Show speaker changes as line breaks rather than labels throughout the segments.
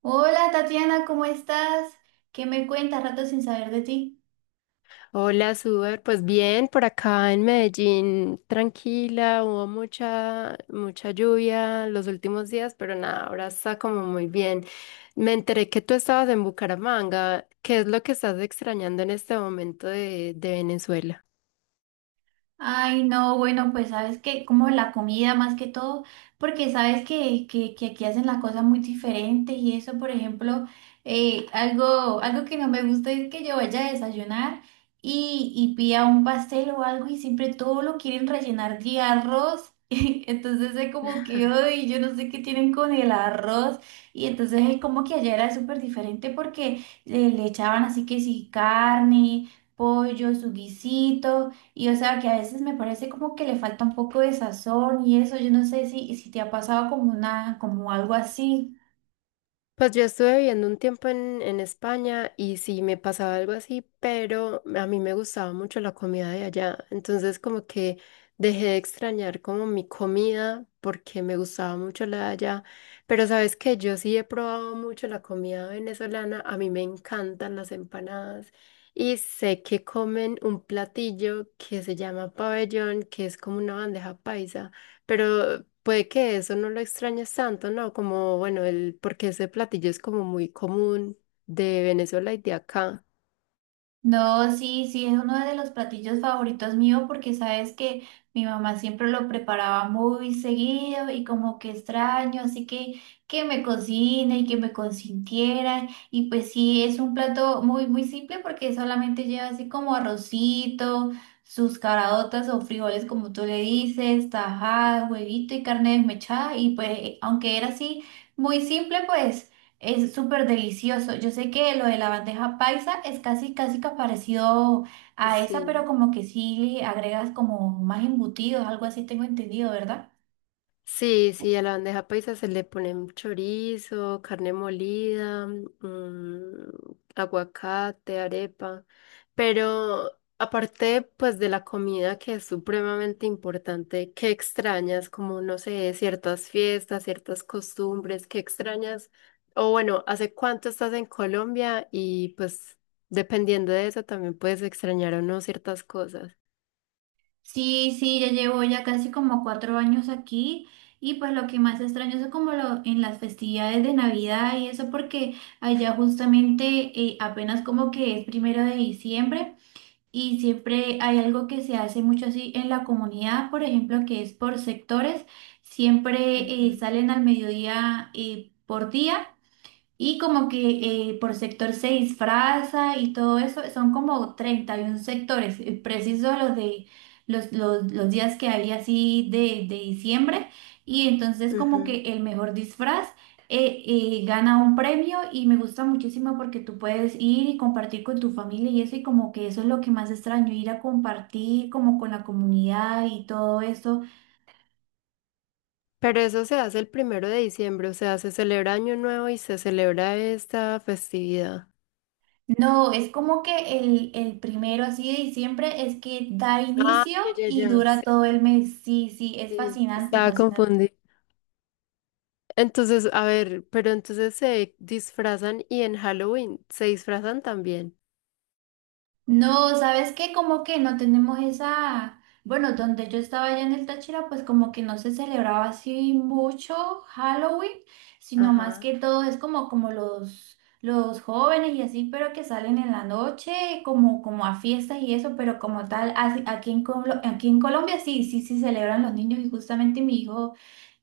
Hola Tatiana, ¿cómo estás? ¿Qué me cuentas? Rato sin saber de ti.
Hola, Suber. Pues bien, por acá en Medellín, tranquila, hubo mucha, mucha lluvia los últimos días, pero nada, ahora está como muy bien. Me enteré que tú estabas en Bucaramanga. ¿Qué es lo que estás extrañando en este momento de Venezuela?
Ay, no, bueno, pues sabes que como la comida más que todo, porque sabes que aquí hacen las cosas muy diferentes y eso, por ejemplo, algo que no me gusta es que yo vaya a desayunar y pida un pastel o algo y siempre todo lo quieren rellenar de arroz. Entonces es como que, ay, yo no sé qué tienen con el arroz. Y entonces es como que allá era súper diferente porque le echaban así que sí carne, pollo, su guisito. Y o sea que a veces me parece como que le falta un poco de sazón y eso, yo no sé si te ha pasado como una, como algo así.
Pues yo estuve viviendo un tiempo en España y sí me pasaba algo así, pero a mí me gustaba mucho la comida de allá. Entonces como que dejé de extrañar como mi comida porque me gustaba mucho la de allá. Pero sabes que yo sí he probado mucho la comida venezolana. A mí me encantan las empanadas y sé que comen un platillo que se llama pabellón, que es como una bandeja paisa. Pero puede que eso no lo extrañes tanto, ¿no? Como, bueno, el, porque ese platillo es como muy común de Venezuela y de acá.
No, sí, sí, es uno de los platillos favoritos mío porque sabes que mi mamá siempre lo preparaba muy seguido y como que extraño, así que me cocine y que me consintiera. Y pues sí, es un plato muy, muy simple porque solamente lleva así como arrocito, sus caraotas o frijoles como tú le dices, tajada, huevito y carne desmechada. Y pues aunque era así muy simple, pues... Es súper delicioso. Yo sé que lo de la bandeja paisa es casi, casi que parecido a esa, pero
Sí.
como que sí le agregas como más embutidos, algo así tengo entendido, ¿verdad?
Sí, sí, a la bandeja paisa se le ponen chorizo, carne molida, mm, aguacate, arepa, pero aparte pues de la comida que es supremamente importante, ¿qué extrañas? Como no sé, ciertas fiestas, ciertas costumbres, ¿qué extrañas? O bueno, ¿hace cuánto estás en Colombia? Y pues dependiendo de eso también puedes extrañar o no ciertas cosas.
Sí, sí, ya llevo ya casi como 4 años aquí y pues lo que más extraño es como lo, en las festividades de Navidad y eso porque allá justamente apenas como que es primero de diciembre. Y siempre hay algo que se hace mucho así en la comunidad, por ejemplo, que es por sectores. Siempre salen al mediodía por día y como que por sector se disfraza y todo eso, son como 31 sectores, preciso los de los días que había así de diciembre. Y entonces
Ujú.
como
Ujú.
que el mejor disfraz gana un premio y me gusta muchísimo porque tú puedes ir y compartir con tu familia y eso, y como que eso es lo que más extraño, ir a compartir como con la comunidad y todo eso.
Pero eso se hace el 1 de diciembre, o sea, se celebra Año Nuevo y se celebra esta festividad.
No, es como que el primero así de diciembre es que da
Ah,
inicio
ya, ya,
y
ya.
dura
Sí,
todo el mes. Sí, sí, es
sí,
fascinante,
estaba
fascinante.
confundida. Entonces, a ver, pero entonces se disfrazan y en Halloween se disfrazan también.
No, ¿sabes qué? Como que no tenemos esa, bueno, donde yo estaba allá en el Táchira, pues como que no se celebraba así mucho Halloween, sino más
Ajá.
que todo es como, como los jóvenes y así, pero que salen en la noche, como, como a fiestas y eso, pero como tal, aquí aquí en Colombia sí, sí, sí celebran los niños y justamente mi hijo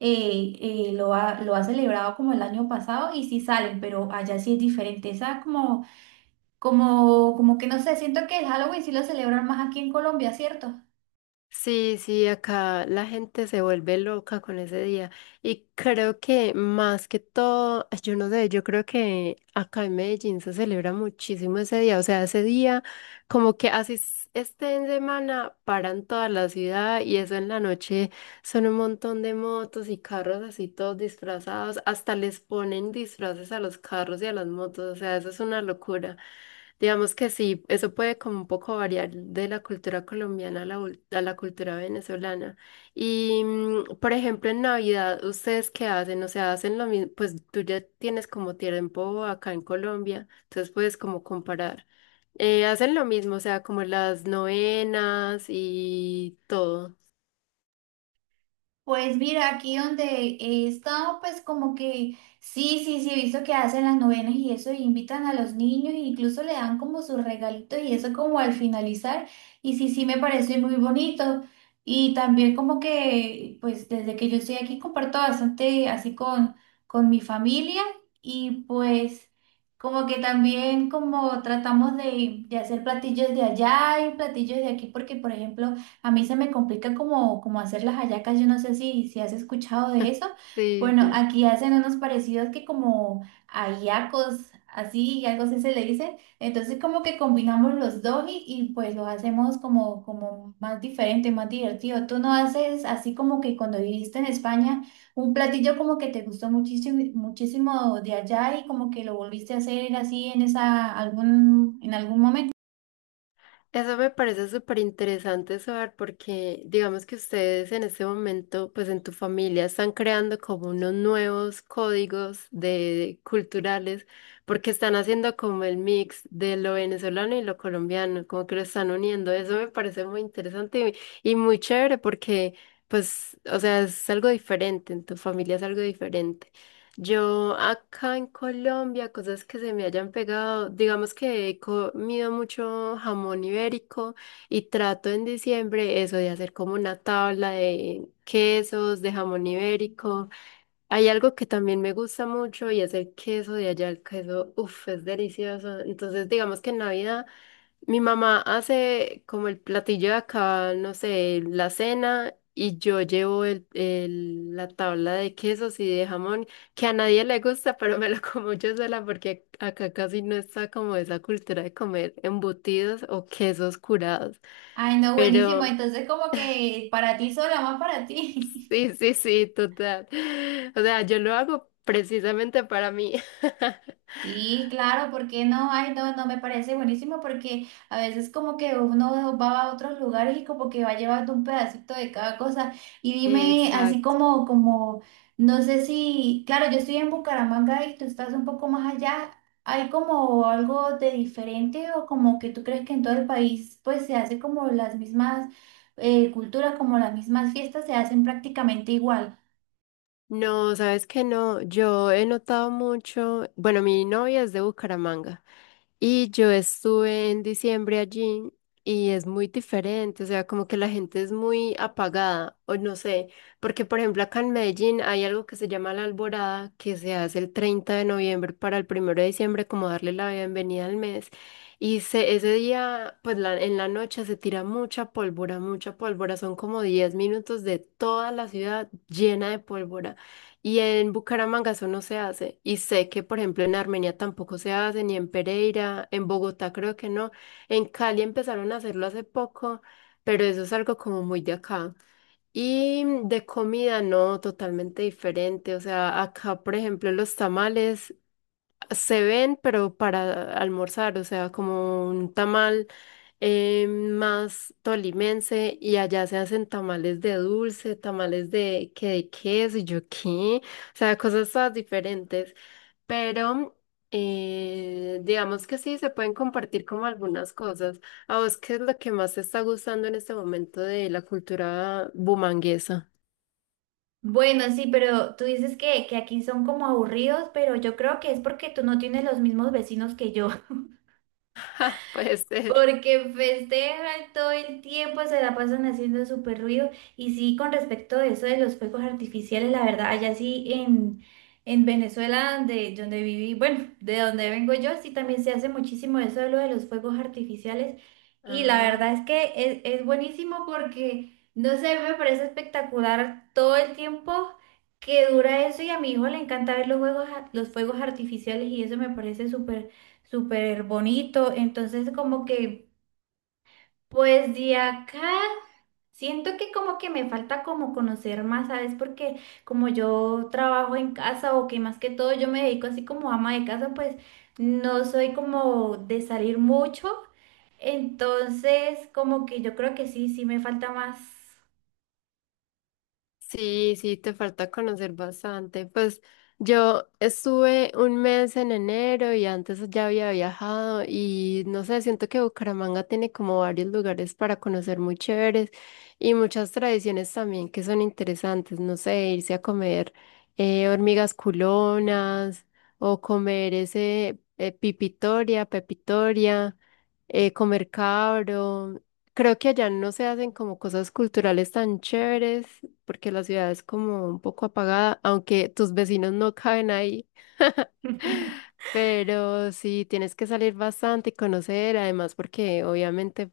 eh, lo ha celebrado como el año pasado y sí salen, pero allá sí es diferente, esa como... Como, como que no sé, siento que el Halloween sí lo celebran más aquí en Colombia, ¿cierto?
Sí, sí, acá la gente se vuelve loca con ese día. Y creo que más que todo, ay, yo no sé, yo creo que acá en Medellín se celebra muchísimo ese día. O sea, ese día, como que así esté en semana, paran toda la ciudad y eso en la noche son un montón de motos y carros así todos disfrazados. Hasta les ponen disfraces a los carros y a las motos. O sea, eso es una locura. Digamos que sí, eso puede como un poco variar de la cultura colombiana a a la cultura venezolana. Y, mm, por ejemplo, en Navidad, ¿ustedes qué hacen? O sea, hacen lo mismo, pues tú ya tienes como tiempo acá en Colombia, entonces puedes como comparar. Hacen lo mismo, o sea, como las novenas y todo.
Pues mira, aquí donde he estado, pues como que sí, sí, sí, he visto que hacen las novenas y eso, y invitan a los niños, e incluso le dan como sus regalitos y eso como al finalizar, y sí, sí, me parece muy bonito. Y también como que, pues desde que yo estoy aquí comparto bastante así con mi familia y pues como que también como tratamos de hacer platillos de allá y platillos de aquí, porque por ejemplo... A mí se me complica como, como hacer las hallacas, yo no sé si has escuchado de eso.
Sí,
Bueno,
sí.
aquí hacen unos parecidos que como hallacos, así, y algo así se le dice. Entonces como que combinamos los dos pues los hacemos como, como más diferente, más divertido. Tú no haces así como que cuando viviste en España, un platillo como que te gustó muchísimo, muchísimo de allá y como que lo volviste a hacer así en esa, algún, en algún momento.
Eso me parece súper interesante saber porque digamos que ustedes en este momento, pues en tu familia, están creando como unos nuevos códigos de, culturales porque están haciendo como el mix de lo venezolano y lo colombiano, como que lo están uniendo. Eso me parece muy interesante y muy chévere porque, pues, o sea, es algo diferente, en tu familia es algo diferente. Yo acá en Colombia, cosas que se me hayan pegado, digamos que he comido mucho jamón ibérico y trato en diciembre eso de hacer como una tabla de quesos, de jamón ibérico. Hay algo que también me gusta mucho y es el queso de allá, el queso, uff, es delicioso. Entonces, digamos que en Navidad... Mi mamá hace como el platillo de acá, no sé, la cena y yo llevo la tabla de quesos y de jamón, que a nadie le gusta, pero me lo como yo sola porque acá casi no está como esa cultura de comer embutidos o quesos curados.
Ay, no, buenísimo.
Pero
Entonces, como que para ti sola, más para ti.
sí, sí, sí, total. O sea, yo lo hago precisamente para mí.
Sí, claro, ¿por qué no? Ay, no, no me parece buenísimo porque a veces como que uno va a otros lugares y como que va llevando un pedacito de cada cosa. Y dime, así
Exacto.
como, como, no sé si, claro, yo estoy en Bucaramanga y tú estás un poco más allá. ¿Hay como algo de diferente o como que tú crees que en todo el país pues se hace como las mismas culturas, como las mismas fiestas se hacen prácticamente igual?
No, sabes que no, yo he notado mucho, bueno, mi novia es de Bucaramanga. Y yo estuve en diciembre allí y es muy diferente, o sea, como que la gente es muy apagada, o no sé, porque por ejemplo acá en Medellín hay algo que se llama la Alborada, que se hace el 30 de noviembre para el 1 de diciembre, como darle la bienvenida al mes. Y ese día, pues en la noche se tira mucha pólvora, son como 10 minutos de toda la ciudad llena de pólvora. Y en Bucaramanga eso no se hace. Y sé que, por ejemplo, en Armenia tampoco se hace, ni en Pereira, en Bogotá creo que no. En Cali empezaron a hacerlo hace poco, pero eso es algo como muy de acá. Y de comida, no, totalmente diferente. O sea, acá, por ejemplo, los tamales se ven, pero para almorzar, o sea, como un tamal más tolimense y allá se hacen tamales de dulce, tamales de que de queso y yo qué, o sea, cosas todas diferentes, pero digamos que sí, se pueden compartir como algunas cosas. ¿A vos qué es lo que más te está gustando en este momento de la cultura bumanguesa?
Bueno, sí, pero tú dices que aquí son como aburridos, pero yo creo que es porque tú no tienes los mismos vecinos que yo.
Ja, puede ser.
Porque festejan todo el tiempo, se la pasan haciendo súper ruido. Y sí, con respecto a eso de los fuegos artificiales, la verdad, allá sí en Venezuela, donde viví, bueno, de donde vengo yo, sí también se hace muchísimo eso de lo de los fuegos artificiales. Y la
Ah.
verdad es que es buenísimo porque, no sé, me parece espectacular todo el tiempo que dura eso. Y a mi hijo le encanta ver los juegos, los fuegos artificiales y eso me parece súper súper bonito. Entonces, como que, pues de acá, siento que como que me falta como conocer más, ¿sabes? Porque como yo trabajo en casa o que más que todo yo me dedico así como ama de casa, pues no soy como de salir mucho. Entonces, como que yo creo que sí, sí me falta más.
Sí, sí, te falta conocer bastante. Pues yo estuve 1 mes en enero y antes ya había viajado y no sé, siento que Bucaramanga tiene como varios lugares para conocer muy chéveres y muchas tradiciones también que son interesantes. No sé, irse a comer hormigas culonas o comer ese pipitoria, pepitoria comer cabro. Creo que allá no se hacen como cosas culturales tan chéveres porque la ciudad es como un poco apagada, aunque tus vecinos no caben ahí. Pero sí, tienes que salir bastante y conocer, además porque obviamente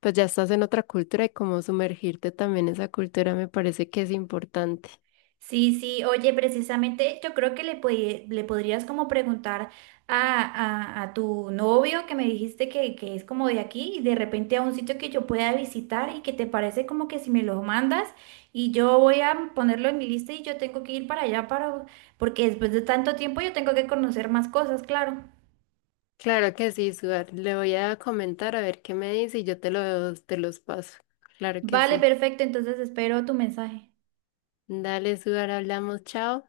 pues ya estás en otra cultura y como sumergirte también en esa cultura me parece que es importante.
Sí, sí, oye, precisamente yo creo que le podrías como preguntar a, a tu novio que me dijiste que es como de aquí y de repente a un sitio que yo pueda visitar y que te parece como que si me lo mandas y yo voy a ponerlo en mi lista y yo tengo que ir para allá para, porque después de tanto tiempo yo tengo que conocer más cosas, claro.
Claro que sí, Suar. Le voy a comentar a ver qué me dice y yo te los paso. Claro que
Vale,
sí.
perfecto, entonces espero tu mensaje.
Dale, Suar, hablamos, chao.